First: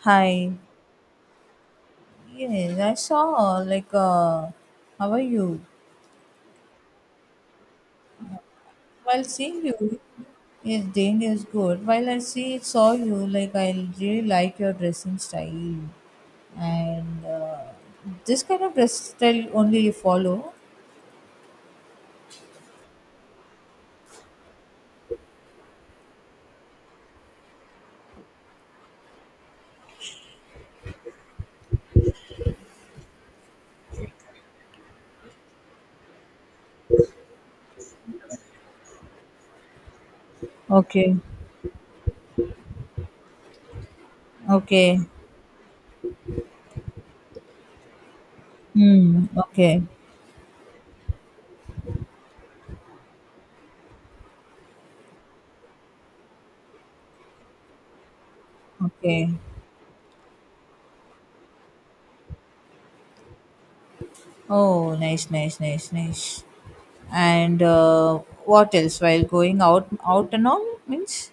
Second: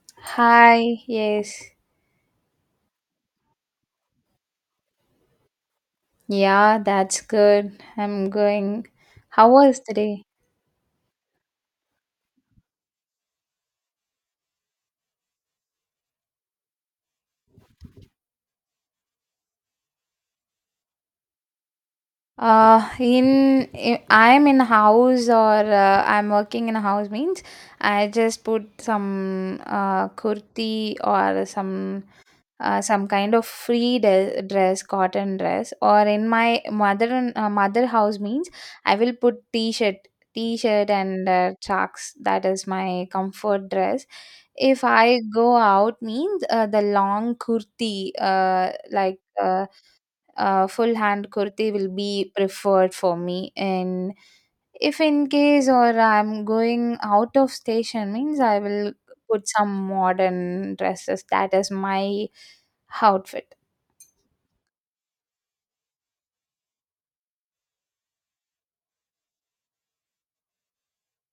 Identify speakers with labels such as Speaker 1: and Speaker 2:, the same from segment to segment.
Speaker 1: Hi.
Speaker 2: Hi, yes.
Speaker 1: Yes, I saw like how are you?
Speaker 2: Yeah, that's good. I'm going.
Speaker 1: While
Speaker 2: How
Speaker 1: seeing
Speaker 2: was
Speaker 1: you
Speaker 2: today?
Speaker 1: yes Dane is good. While I see saw you like I really like your dressing style and this kind of dress style only you follow.
Speaker 2: I'm in house or I'm working in a house means I just put some kurti or some kind of dress cotton dress or in my mother and mother house means I will put t-shirt
Speaker 1: Okay.
Speaker 2: and socks. That is my comfort dress. If
Speaker 1: Okay.
Speaker 2: I go out means the long kurti
Speaker 1: Hmm. Okay.
Speaker 2: full hand kurti will be preferred for me, and if in case or I'm going out of station means I will
Speaker 1: Okay.
Speaker 2: put some modern dresses. That is my outfit.
Speaker 1: Oh nice, nice, nice, nice. And what else while going out out and all means?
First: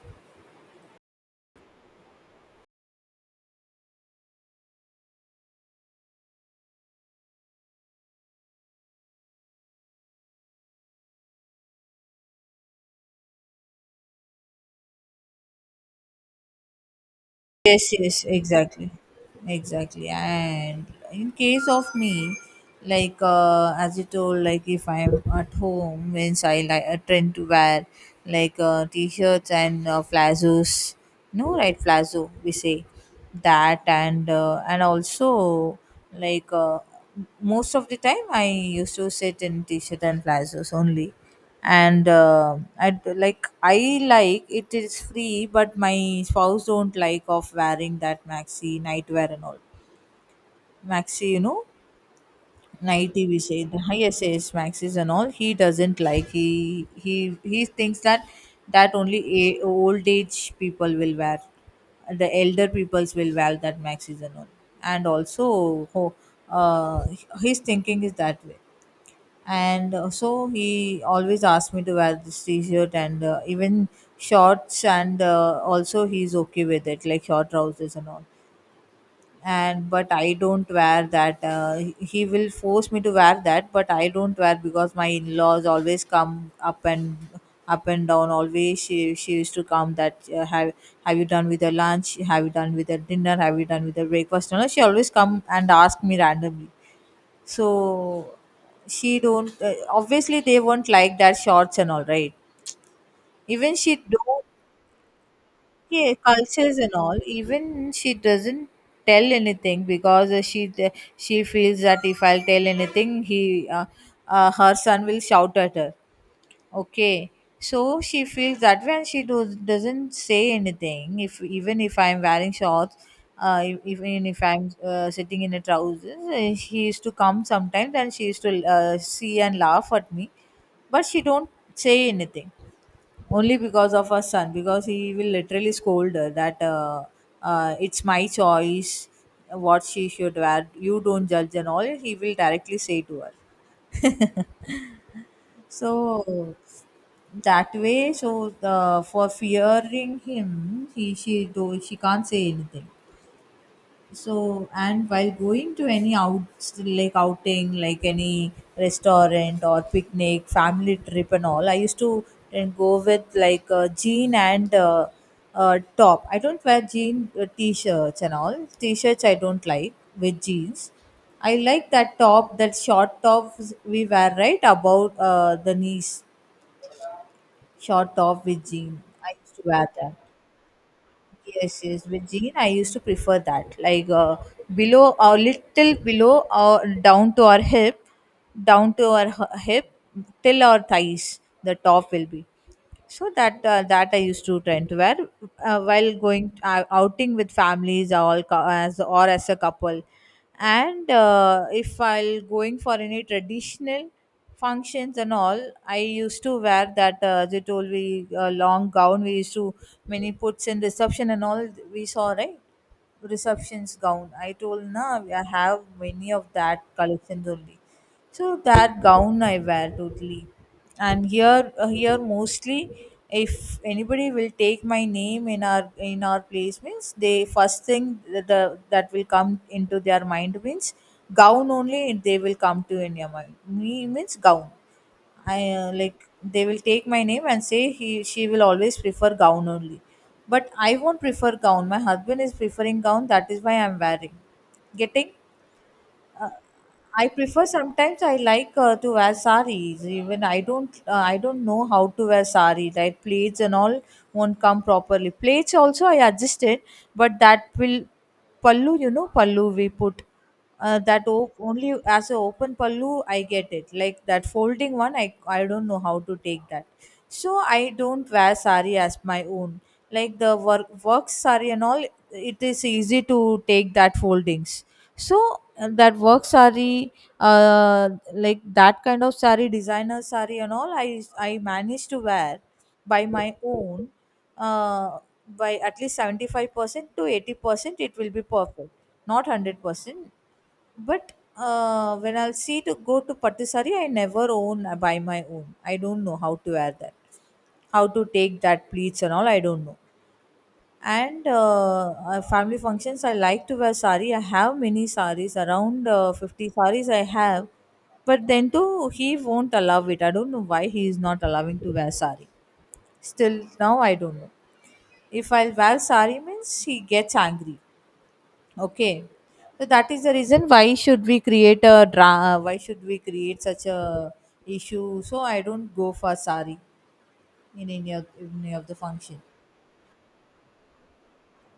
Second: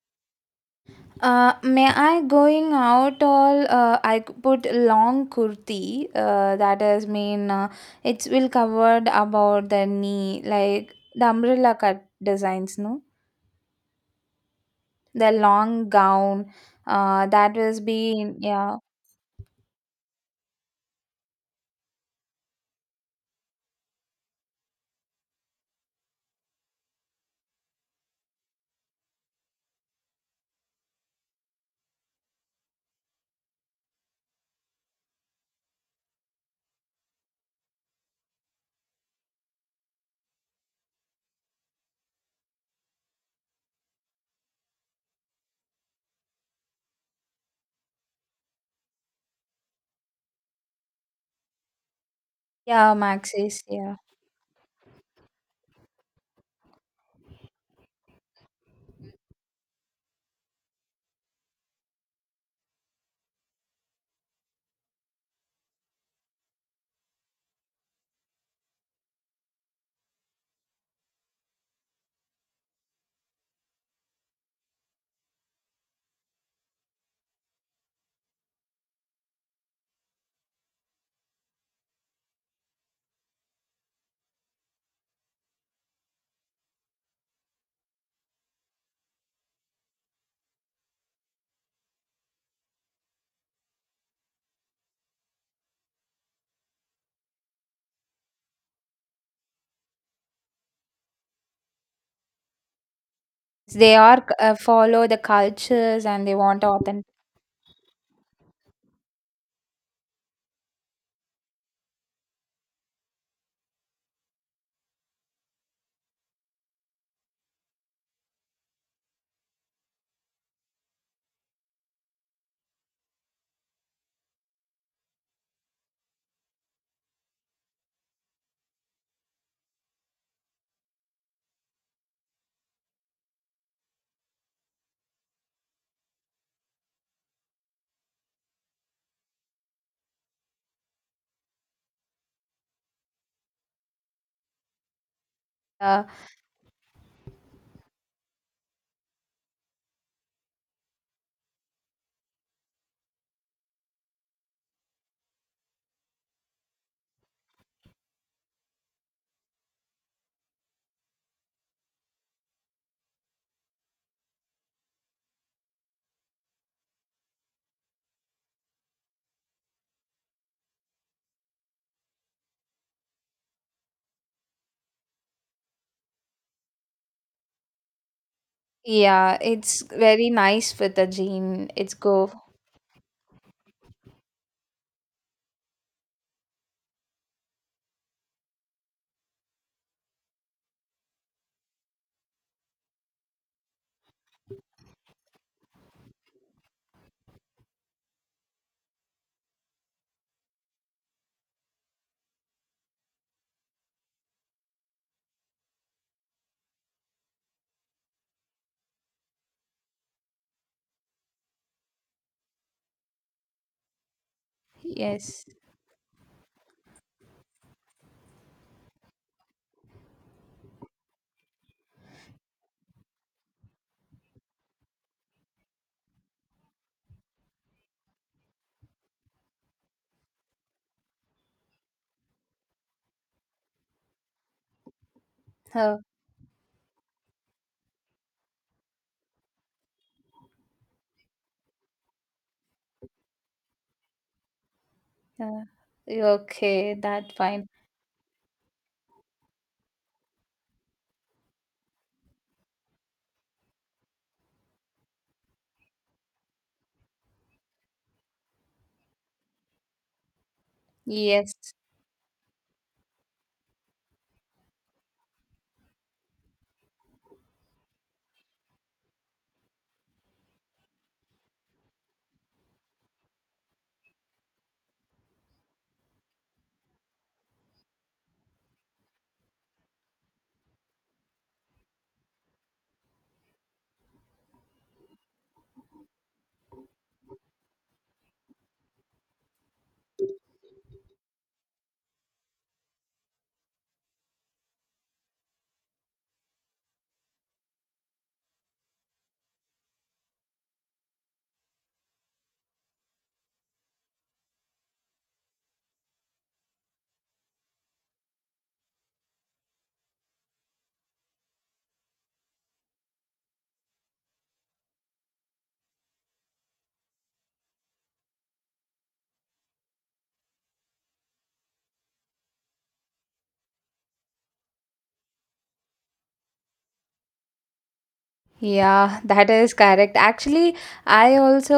Speaker 2: May I going out all put long kurti, that is mean it will covered about the knee, like the umbrella cut designs, no, the long gown, that was
Speaker 1: Yes, yes,
Speaker 2: be yeah
Speaker 1: exactly. Exactly. And in case of me, like as you told, like if I'm at home, means I tend to wear like t-shirts and flazos, no right flazo we say that and also like most of the time I used to sit in t-shirt and flazos only and I like it is free, but my spouse don't like of wearing that maxi nightwear and all. Maxi, you know,
Speaker 2: yeah,
Speaker 1: nighty we
Speaker 2: maxis,
Speaker 1: say the
Speaker 2: yeah,
Speaker 1: highest is maxis and all. He doesn't like. He thinks that that only a, old age people will wear. The elder peoples will wear that maxis and all. And also, uh, his thinking is that way and so he always asked me to wear this t-shirt and even shorts and also he's okay with it like short trousers and all and but I don't wear that he will force me to wear that but I don't wear because my in-laws always come up and up and down always she used to come that have you done with your lunch, have you done with your dinner, have you done with your breakfast, you know she always come and ask me randomly. So she don't obviously they won't like that shorts and all right, even
Speaker 2: they
Speaker 1: she
Speaker 2: are
Speaker 1: don't.
Speaker 2: follow the cultures
Speaker 1: Yeah,
Speaker 2: and they want
Speaker 1: cultures and
Speaker 2: authentic.
Speaker 1: all, even she doesn't tell anything because she feels that if I'll tell anything he her son will shout at her. Okay. So she feels that when doesn't say anything, if even if I'm wearing shorts, even if I'm sitting in a trousers, she used to come sometimes and she used to see and laugh at me, but she don't say anything. Only because of her son, because he will literally scold her that it's my choice what she should wear. You don't judge and all. He will directly say to her.
Speaker 2: Uh,
Speaker 1: So that way, so the for fearing him, he she do she can't say anything. So and while going to any outs like outing, like any restaurant or picnic, family trip and all, I used to then go with like a jean and top. I don't wear jean t-shirts and all. T-shirts I don't like with jeans. I like that top, that short top we wear right about the knees. Short top with jean. I
Speaker 2: yeah,
Speaker 1: used to
Speaker 2: it's
Speaker 1: wear that.
Speaker 2: very nice with the jean.
Speaker 1: Yes,
Speaker 2: It's
Speaker 1: yes, with
Speaker 2: go.
Speaker 1: jean, I used to prefer that. Like below, or little below, or down to our hip, down to our hip, till our thighs, the top will be so that that I used to tend to wear while going outing with families or all as or as a couple. And if I'll going for any traditional functions and all I used to wear that as you told me long gown we used to many puts in reception and all we saw right, receptions gown I told na I
Speaker 2: Yes.
Speaker 1: have many of that collections only, so that gown I wear totally. And here here mostly, if anybody will take my name in our place means they first thing that that will come into their mind means gown only they will come to in your mind. Me means gown. I
Speaker 2: Oh,
Speaker 1: like they will take my name and say he she will always prefer gown only. But I won't prefer gown. My husband is preferring gown. That is why I'm wearing. Getting?
Speaker 2: yeah. Okay,
Speaker 1: I
Speaker 2: that
Speaker 1: prefer
Speaker 2: fine.
Speaker 1: sometimes I like to wear saris. Even I don't know how to wear sari. Right, plaits and all won't come properly. Plaits also I adjusted, but that will pallu. You know pallu we put that
Speaker 2: Yes.
Speaker 1: only as a open pallu I get it. Like that folding one I don't know how to take that. So I don't wear sari as my own. Like the work work sari and all, it is easy to take that foldings, so that work sari uh, like that kind of sari designer sari and all I managed to wear by my own, uh, by at least 75% to 80% it will be perfect, not 100%, but when I'll see to go to pattu sari I never own by my own, I don't know how to wear that, how to take that pleats and all I don't know. And family functions, I like to wear sari. I have many saris, around 50 saris I have. But then too, he won't allow it. I don't know why he is not allowing to wear sari. Still now, I don't know. If I'll wear sari means he gets angry. Okay. So that is the reason, why should we create a why should we create such a issue? So I don't go for sari in any of the
Speaker 2: Yeah,
Speaker 1: function.
Speaker 2: that is correct. Actually, I also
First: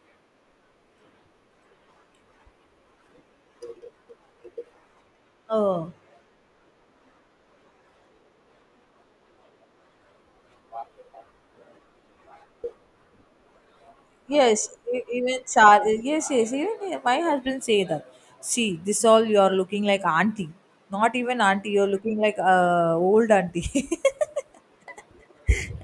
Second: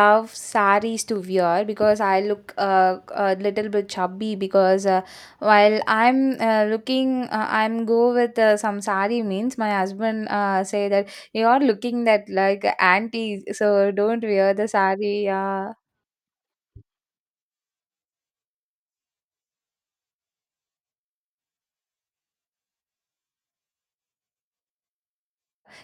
Speaker 2: love saris to wear because I look a little bit chubby because while
Speaker 1: Oh.
Speaker 2: I'm looking, I'm go with some sari means my husband say that you're looking that like auntie, so don't wear
Speaker 1: Yes,
Speaker 2: the sari.
Speaker 1: even
Speaker 2: Yeah.
Speaker 1: Char. Yes, yes. Even my husband say that. See, this all you are looking like auntie. Not even auntie. You're looking like old auntie.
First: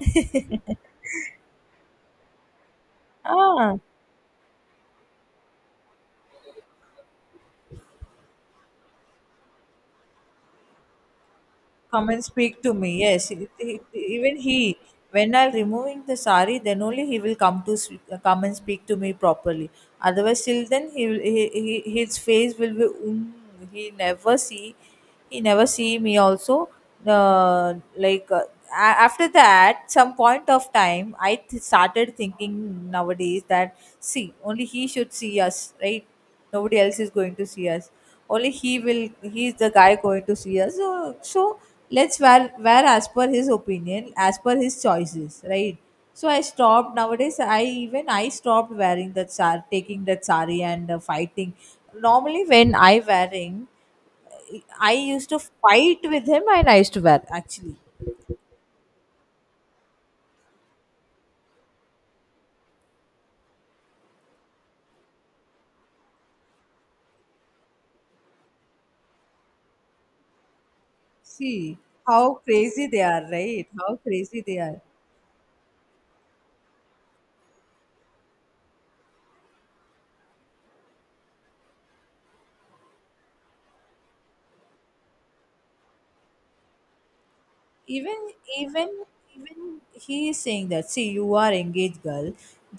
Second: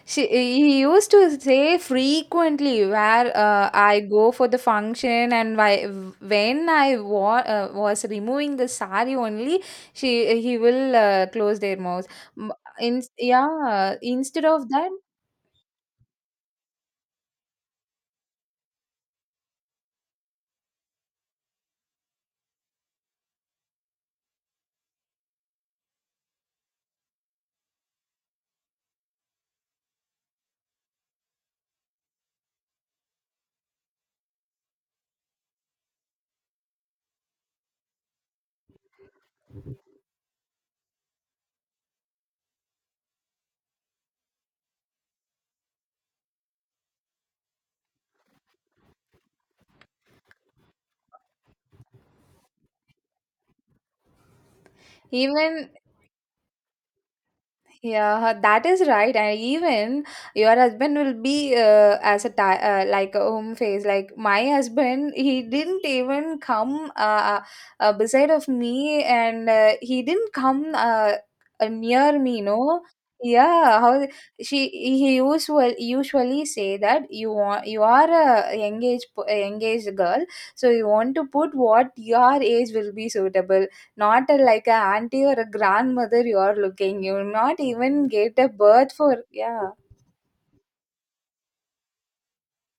Speaker 2: She, he used to say frequently where
Speaker 1: ah,
Speaker 2: I go for the function, and why, when I was removing the sari only, she he will close their mouths.
Speaker 1: come and
Speaker 2: M-
Speaker 1: speak to me. Yes, even
Speaker 2: Instead
Speaker 1: he,
Speaker 2: of that,
Speaker 1: when I'm removing the sari, then only he will come to come and speak to me properly. Otherwise, till then he will he his face will be he never see he never see me also. Uh, like uh, after that, some point of time, started thinking nowadays that see only he should see us, right? Nobody else is going to see us, only he's the guy going to see us, so, so let's wear, wear as per his opinion, as per his choices right. So I stopped nowadays, I stopped wearing that sar taking that sari and fighting. Normally when I wearing I used to
Speaker 2: even.
Speaker 1: fight with him and I used to wear actually.
Speaker 2: Yeah, that is right. And even your husband will be as a ti like a home face. Like my husband, he didn't even come beside of me, and he didn't come
Speaker 1: See
Speaker 2: near
Speaker 1: how
Speaker 2: me. No,
Speaker 1: crazy they are, right,
Speaker 2: yeah.
Speaker 1: how
Speaker 2: How
Speaker 1: crazy they
Speaker 2: she
Speaker 1: are.
Speaker 2: he usual usually say that you want, you are a engaged engaged girl, so you want to put what your age will be suitable. Not a, like a auntie or a grandmother you are looking. You not even
Speaker 1: even
Speaker 2: get a
Speaker 1: even
Speaker 2: birth for
Speaker 1: Even
Speaker 2: yeah.
Speaker 1: he is saying that see you are engaged girl,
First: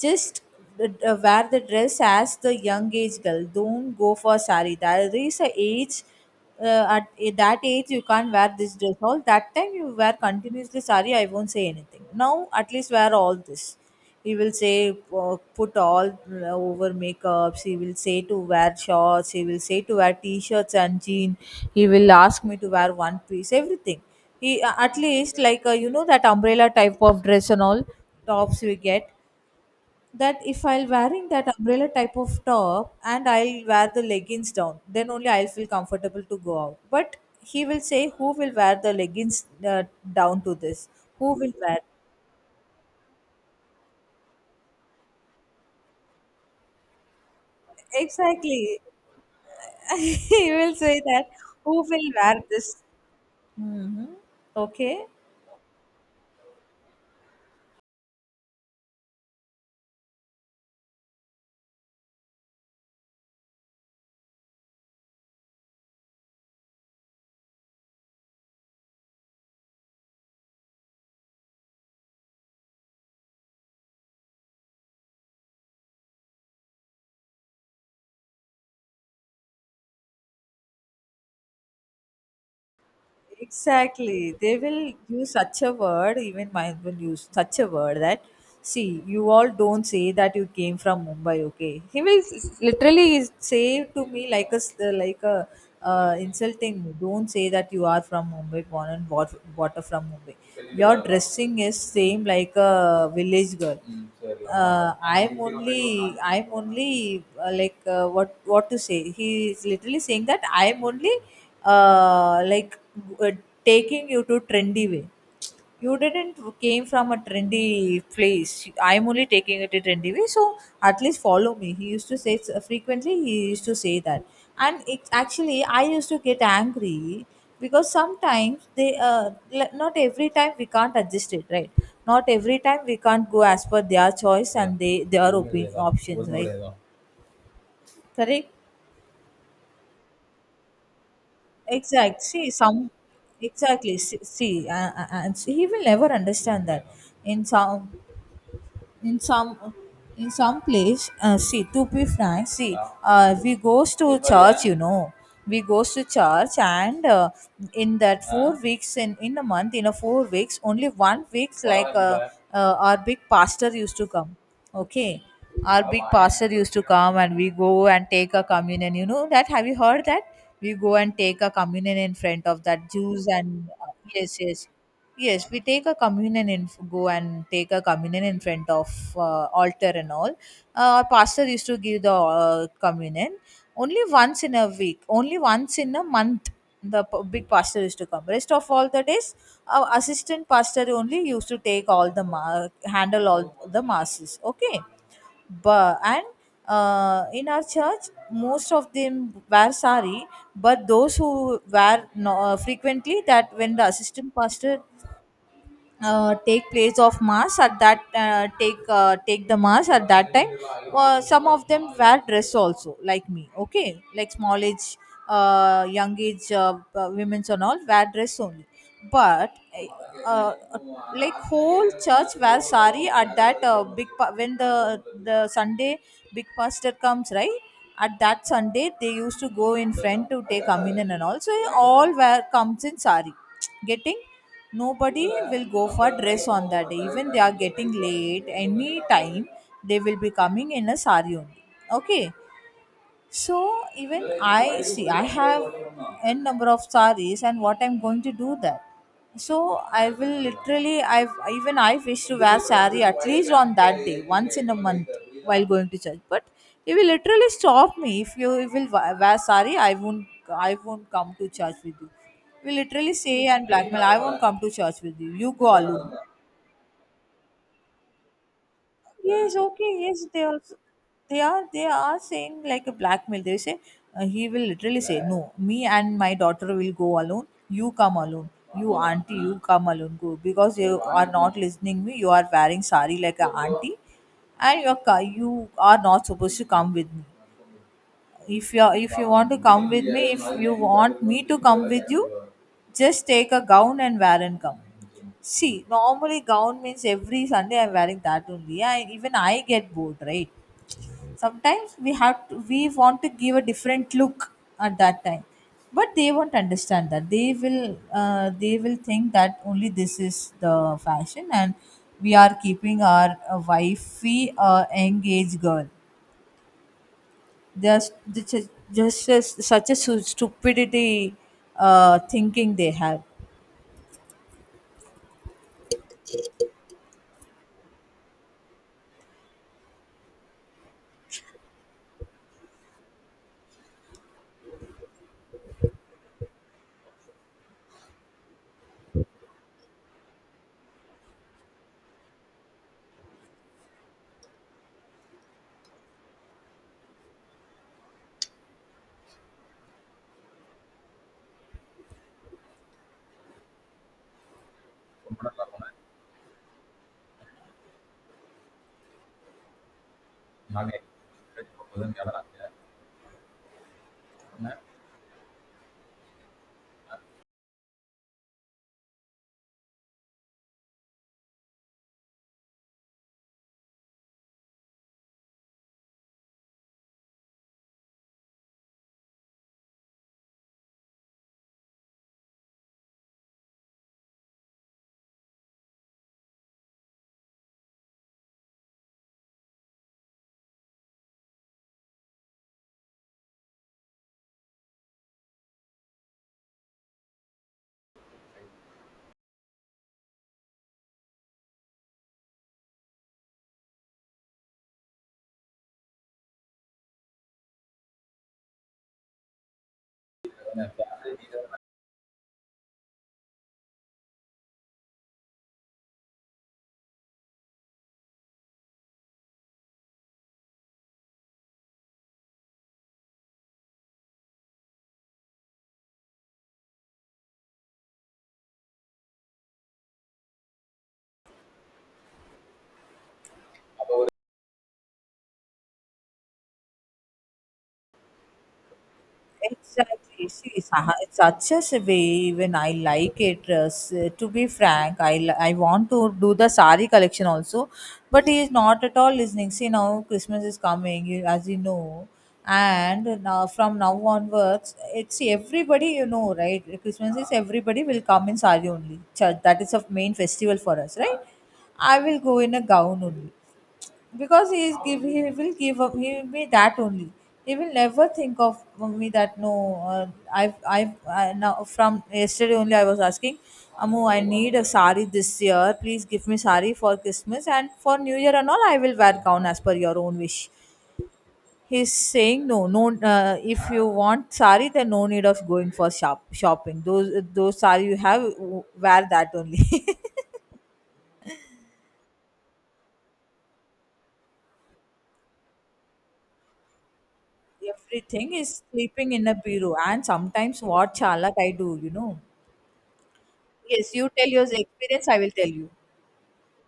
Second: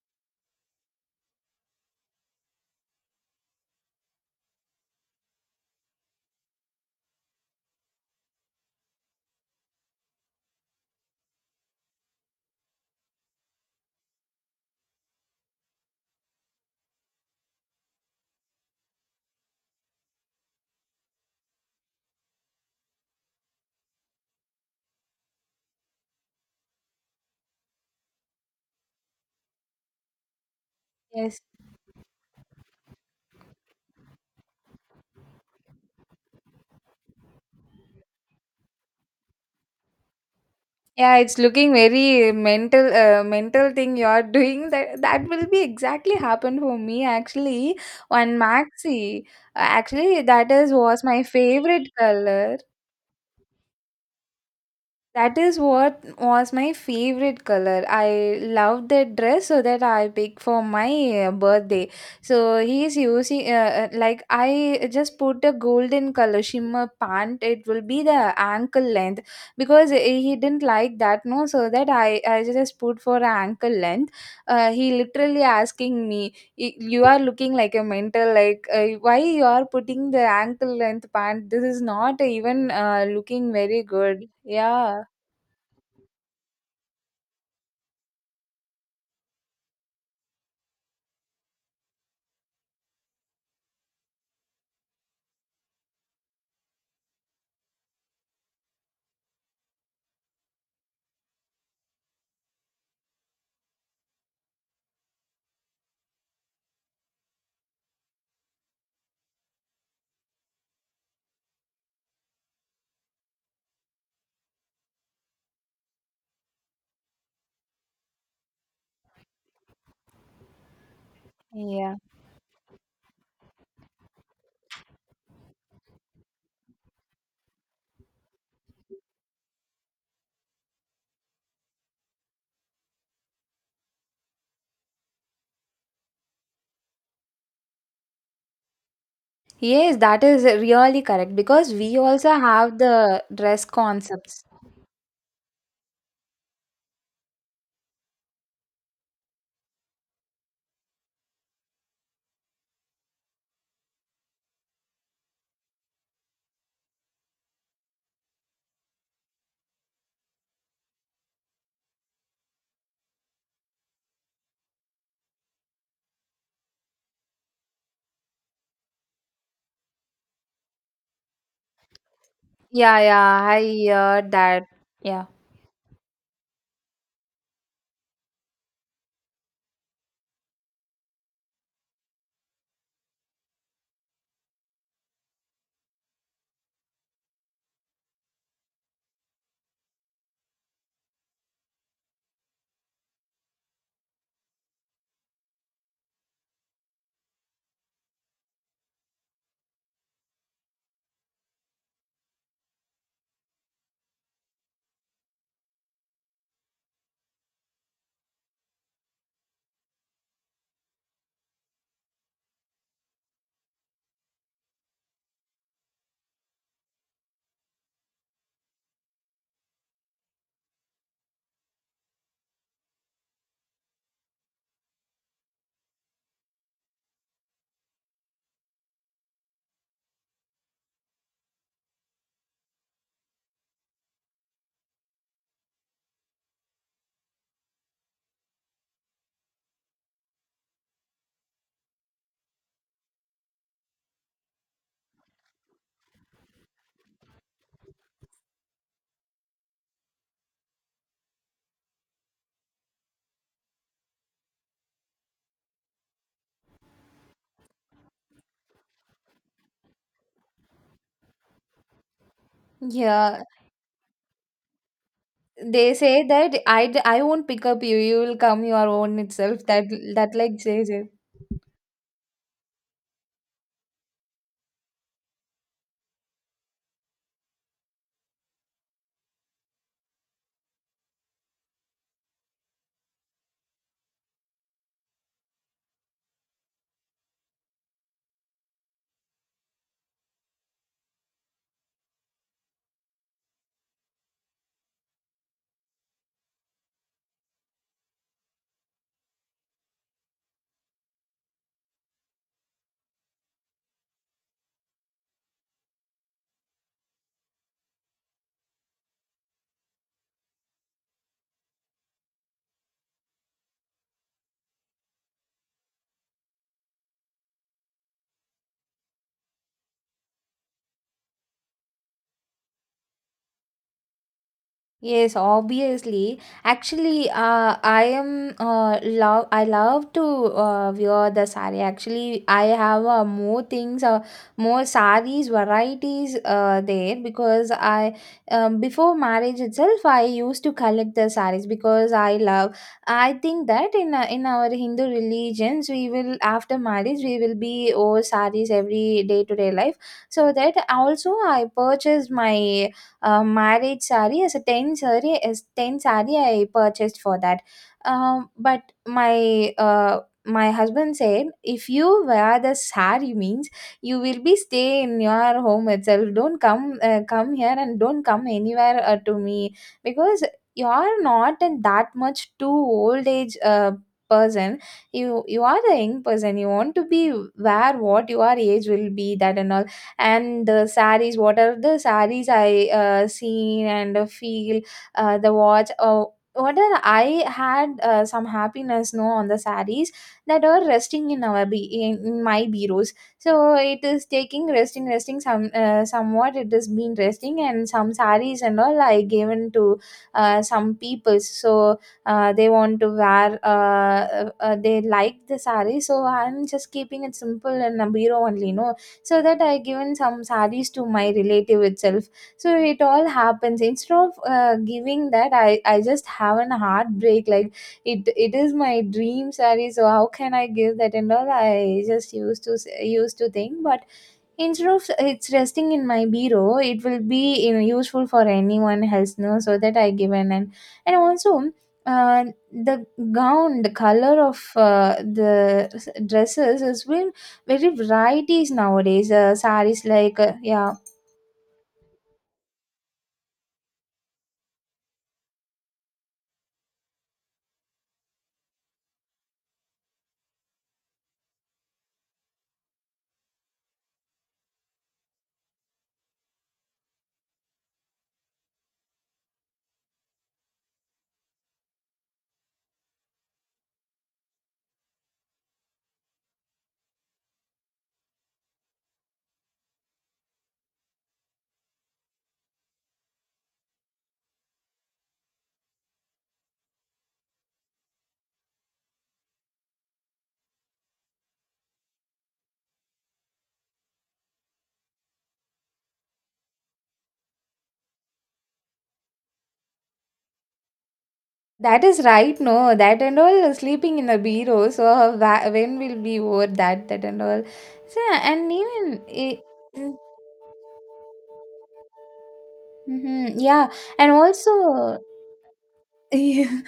Speaker 1: just uh, wear the dress as the young age girl, don't go for sari, there is a age, that age you can't wear this dress, all that time you wear continuously sari I won't say anything, now at least wear all this. He will say put all over makeups, he will say to wear shorts, he will say to wear t-shirts and jean, he will ask me to wear one piece, everything. He at least like you know that umbrella type of dress and all tops we get, that if I'll wearing
Speaker 2: Yes.
Speaker 1: that umbrella type of top and I'll wear the leggings down, then only I'll feel comfortable to go out. But he will say who will wear the leggings uh, down to this,
Speaker 2: Yeah,
Speaker 1: who
Speaker 2: it's
Speaker 1: will
Speaker 2: looking
Speaker 1: wear,
Speaker 2: very mental, mental thing you are doing, that that will be exactly happen for me actually on
Speaker 1: exactly.
Speaker 2: Maxi. Actually that
Speaker 1: He
Speaker 2: is
Speaker 1: will say
Speaker 2: was my
Speaker 1: that, who
Speaker 2: favorite
Speaker 1: will wear
Speaker 2: color.
Speaker 1: this. Mm-hmm. Okay.
Speaker 2: That is what was my favorite color. I loved that dress so that I picked for my birthday. So he is using like I just put a golden color shimmer pant. It will be the ankle length because eh, he didn't like that no. So that I just put for ankle length. He literally asking me, You are looking like a mental. Like why you are putting the ankle length pant? This is not even looking very good."
Speaker 1: Exactly. They will
Speaker 2: Yeah.
Speaker 1: use such a word, even mine will use such a word that, see, you all don't say that you came from Mumbai, okay? He will literally say to me like a, like a insulting, me. Don't say that you are from Mumbai, born and bought, water from Mumbai. Your dressing is same like a village girl. I'm only like what to say. He is literally saying that I'm only uh, like uh, taking you to trendy way. You didn't came from a trendy place. I'm only taking it a trendy way, so at least follow me. He
Speaker 2: Yeah.
Speaker 1: used to say frequently. He used to say that, and it's actually I used to get angry because sometimes not every time we can't adjust it right. Not every time we can't go as per their choice and they their opinion options right. Correct.
Speaker 2: Yes, that is really correct because we
Speaker 1: Exact.
Speaker 2: also
Speaker 1: See,
Speaker 2: have
Speaker 1: some
Speaker 2: the dress
Speaker 1: exactly. See,
Speaker 2: concepts.
Speaker 1: see, and see, he will never understand that. In some, in some in some place, see, to be frank, see, uh, we goes to church you know we goes to church. And in that 4 weeks, in a month, in a 4 weeks only one week, our big pastor used to come. Okay, our big pastor used to come, and we go and take a communion. You know that? Have you heard that? We go and take a communion in front of that
Speaker 2: Yeah,
Speaker 1: jews,
Speaker 2: yeah, I
Speaker 1: and
Speaker 2: hear
Speaker 1: yes,
Speaker 2: that.
Speaker 1: yes.
Speaker 2: Yeah.
Speaker 1: Yes, we take a communion and go and take a communion in front of altar and all. Pastor used to give the communion only once in a week, only once in a month. The big pastor used to come. Rest of all the days, our assistant pastor only used to take all the ma- handle all the masses. Okay, but and in our church, most of them wear sari, but those who wear no, frequently, that when the assistant pastor take the mass at that time, some of them wear dress also like me. Okay, like small age young age women's and all wear dress only. But uh, uh, like whole church wears sari at that when the Sunday big pastor comes, right? At that Sunday, they used to go in front to take communion and all, so all wear comes in sari. Getting Nobody will go for dress on that day, even they are getting late any time, they will be coming in a sari only. Okay, so even I see I have n number of sarees, and what I'm going to do that? So I will literally I've even I wish to wear saree at least on that day once in a month while going to church. But he will literally stop me. If you will wear saree, I won't come to church with you. He will literally
Speaker 2: Yeah,
Speaker 1: say and blackmail, "I won't come to church with you. You go
Speaker 2: they
Speaker 1: alone."
Speaker 2: say that I won't pick up you. You will come your own
Speaker 1: Yes,
Speaker 2: itself. That
Speaker 1: okay, yes,
Speaker 2: that like says it.
Speaker 1: they are saying like a blackmail. They say, he will literally say, "No, me and my daughter will go alone. You come alone. You auntie, you come alone. Go because you are not listening me. You are wearing sari like a auntie, and you are not supposed to come with me. If you want to come with me, if you want me to come with you, just take a gown and wear and come." See, normally gown means every Sunday I'm wearing that only. Even I get bored, right? Sometimes we want to give a different look at that time, but they won't understand that. They will think that only this is the fashion, and we are keeping our wifey engaged girl. There's just such a stupidity thinking they have.
Speaker 2: Yes, obviously. Actually, I am love. I love to wear the sari. Actually, I have more things, more saris varieties there because I before marriage itself, I used to collect the saris because I love. I think that in our Hindu religions, we will after marriage we will be oh saris every day to day life. So that also I purchased my marriage saree as a 10 saree, as 10 saree I purchased for that. But my my husband said if you wear the saree means you will be stay in your home itself, don't come, come here and don't come anywhere to me because you are not in that much too old age person. You are a young person. You want to be where what your age will be, that and all. And the sarees, what are the sarees I seen and feel, the watch, oh what are I had some happiness no on the sarees that are resting in our be in my bureaus. So it is taking resting, some somewhat it has been resting, and some sarees and all I given to some people so they want to wear they like the saree, so I'm just keeping it simple in a bureau only no. So that I given some sarees to my relative itself. So it all happens, instead of giving that, I just have an heartbreak like it is my dream saree, so how can I give that and all. I just used to think, but instead of it's resting in my bureau, it will be you know, useful for anyone else, no? So that I given. And also uh, the gown, the color of dresses is been very varieties nowadays. Saris like
Speaker 1: Exactly. See, it's
Speaker 2: yeah,
Speaker 1: a- it's such as a way. Even I like it. To be frank, I want to do the sari collection also, but he is not at all listening. See, now Christmas is coming, as you know, and now from now onwards, it's see, everybody you know, right? Christmas is Everybody will come in sari only. That is a main festival for us, right? I will go in a gown only because he is give he will give up he will be that only. He will never think of me that no. Uh, i've i've I, now from yesterday only, I was asking, "Amu, I need a sari this year. Please give me sari for Christmas and for New Year, and all. I will wear gown as per your own wish." He's saying, "No, no, if you want sari, then no need of going for shopping. Those sari you have, wear that only."
Speaker 2: that is right. No, that and all sleeping in the bureau. So when will we wear that? That and all. So
Speaker 1: Everything
Speaker 2: and
Speaker 1: is
Speaker 2: even.
Speaker 1: sleeping in a
Speaker 2: It,
Speaker 1: bureau. And sometimes what chalak I do.
Speaker 2: mm-hmm. Yeah,
Speaker 1: Yes, you
Speaker 2: and
Speaker 1: tell your
Speaker 2: also
Speaker 1: experience, I will tell you.
Speaker 2: yeah.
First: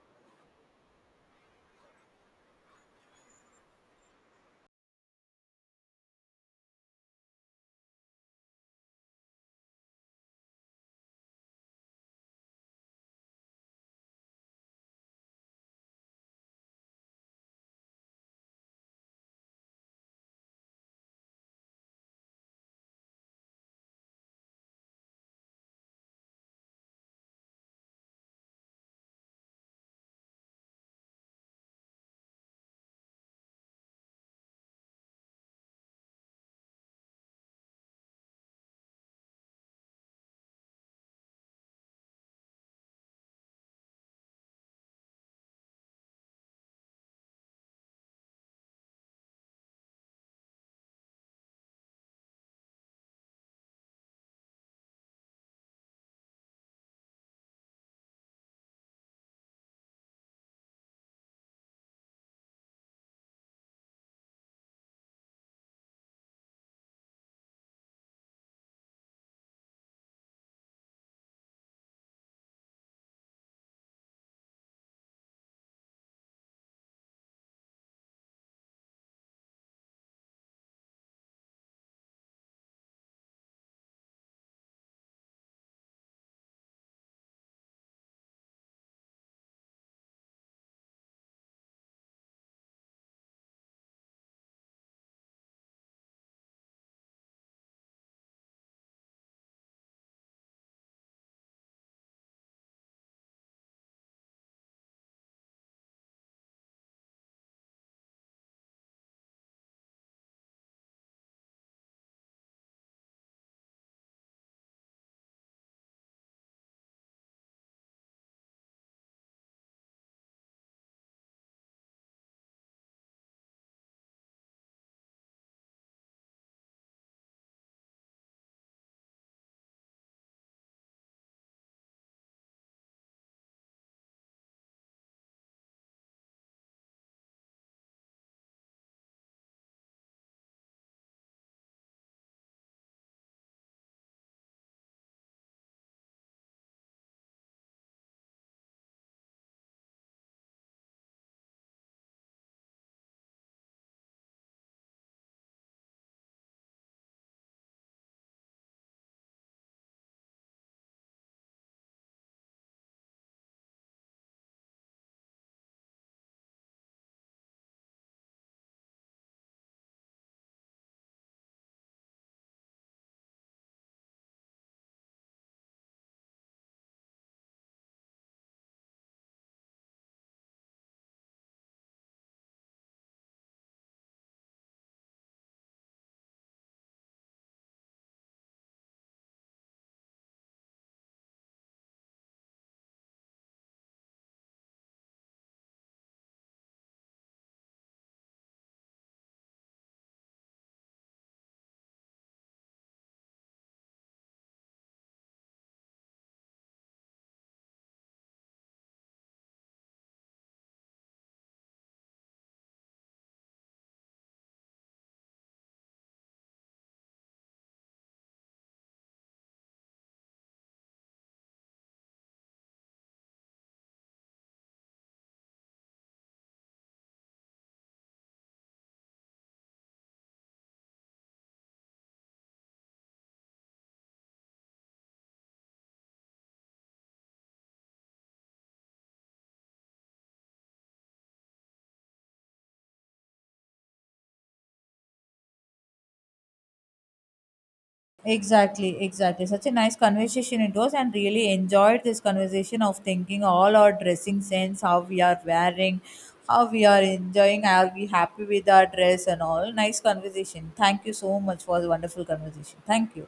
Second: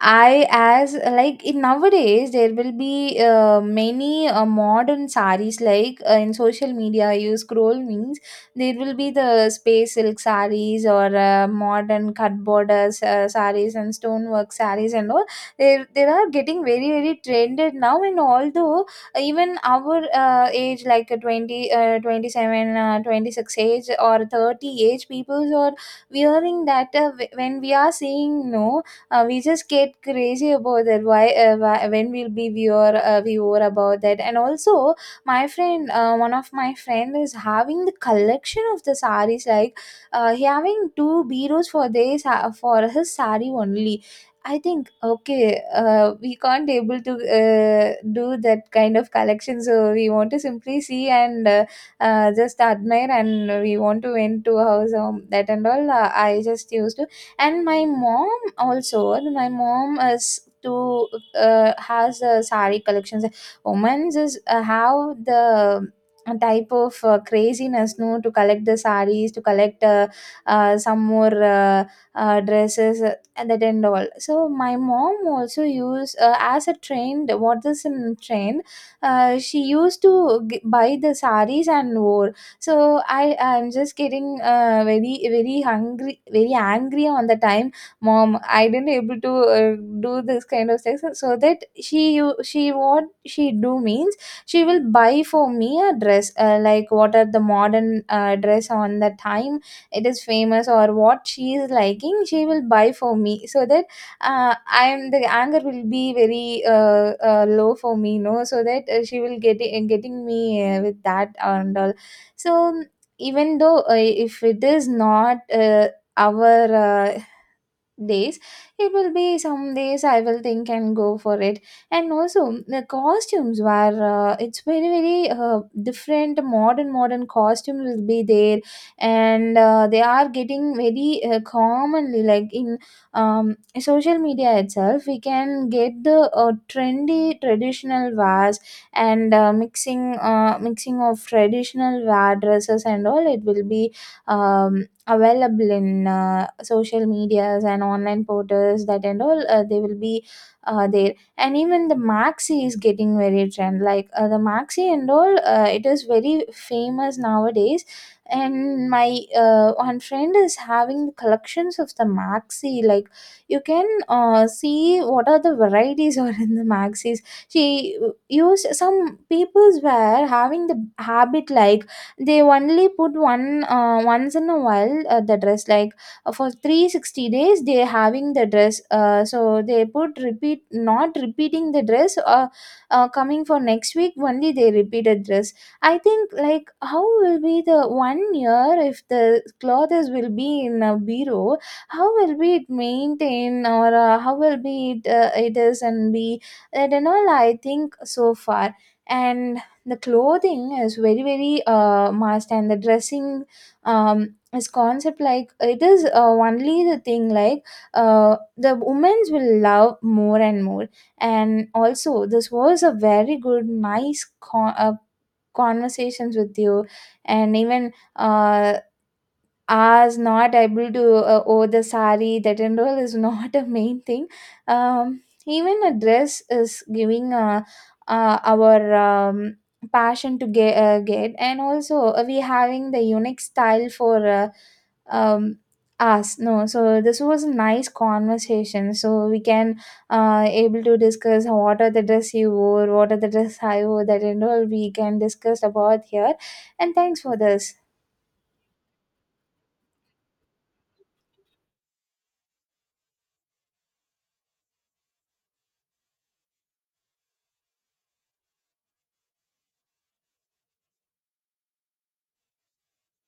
Speaker 2: I as like in nowadays there will be many modern saris like in social media you scroll means there will be the space silk saris or modern cut borders saris and stonework saris and all. They are getting very very trended now, and although even our age like 20 27 26 age or 30 age people are wearing that when we are saying no, we just get crazy about that why when will be we are we were about that. And also my friend, one of my friend is having the collection of the saris like he having two bureaus for this for his sari only. I think okay, we can't able to do that kind of collection, so we want to simply see and just admire and we want to went to house that and all uh, I just used to. And my mom also, my mom is to has sari collections. Women just have the type of craziness no to collect the saris, to collect some more dresses and that and all. So my mom also use as a trend what is in trend. She used to buy the saris and wore. So I'm just getting very very hungry, very angry on the time. Mom, I didn't able to do this kind of sex, so that she what she do means she will buy for me a dress like what are the modern dress on the time it is famous, or what she is liking she will buy for me, so that I'm the anger will be very low for me you know, so that she will get it, getting me with that and all. So even though if it is not our uh, days, it will be some days I will think and go for it. And also the costumes were it's very very different modern costume will be there, and they are getting very commonly like in social media itself we can get the trendy traditional wears, and mixing of traditional wear dresses and all. It will be um, available in social medias and online portals, that and all they will be there. And even the maxi is getting very trend like the maxi and all it is very famous nowadays. And my one friend is having collections of the maxi, like you can see what are the varieties are in the maxis. She used. Some peoples were having the habit like they only put one once in a while the dress, like for 360 days they having the dress, so they put repeat, not repeating the dress, coming for next week only they repeated dress. I think like how will be the one year if the clothes will be in a bureau, how will be it maintain, or how will be it, it is and be, that and all I think so far. And the clothing is very very must, and the dressing is concept, like it is only the thing like the women's will love more and more. And also this was a very good nice conversations with you. And even as not able to owe the sari that and all is not a main thing. Um, even a dress is giving our passion to get. And also we having the unique style for um, us no. So this was a nice conversation, so we can able to discuss what are the dress you wore, what are the dress I wore, that and all we can discuss about here. And thanks for this.
Speaker 1: Exactly, exactly. Such a nice conversation it was, and really enjoyed this conversation of thinking all our dressing sense, how we are wearing, how we are enjoying, are we happy with our dress, and all. Nice conversation. Thank you so much for the wonderful conversation. Thank you.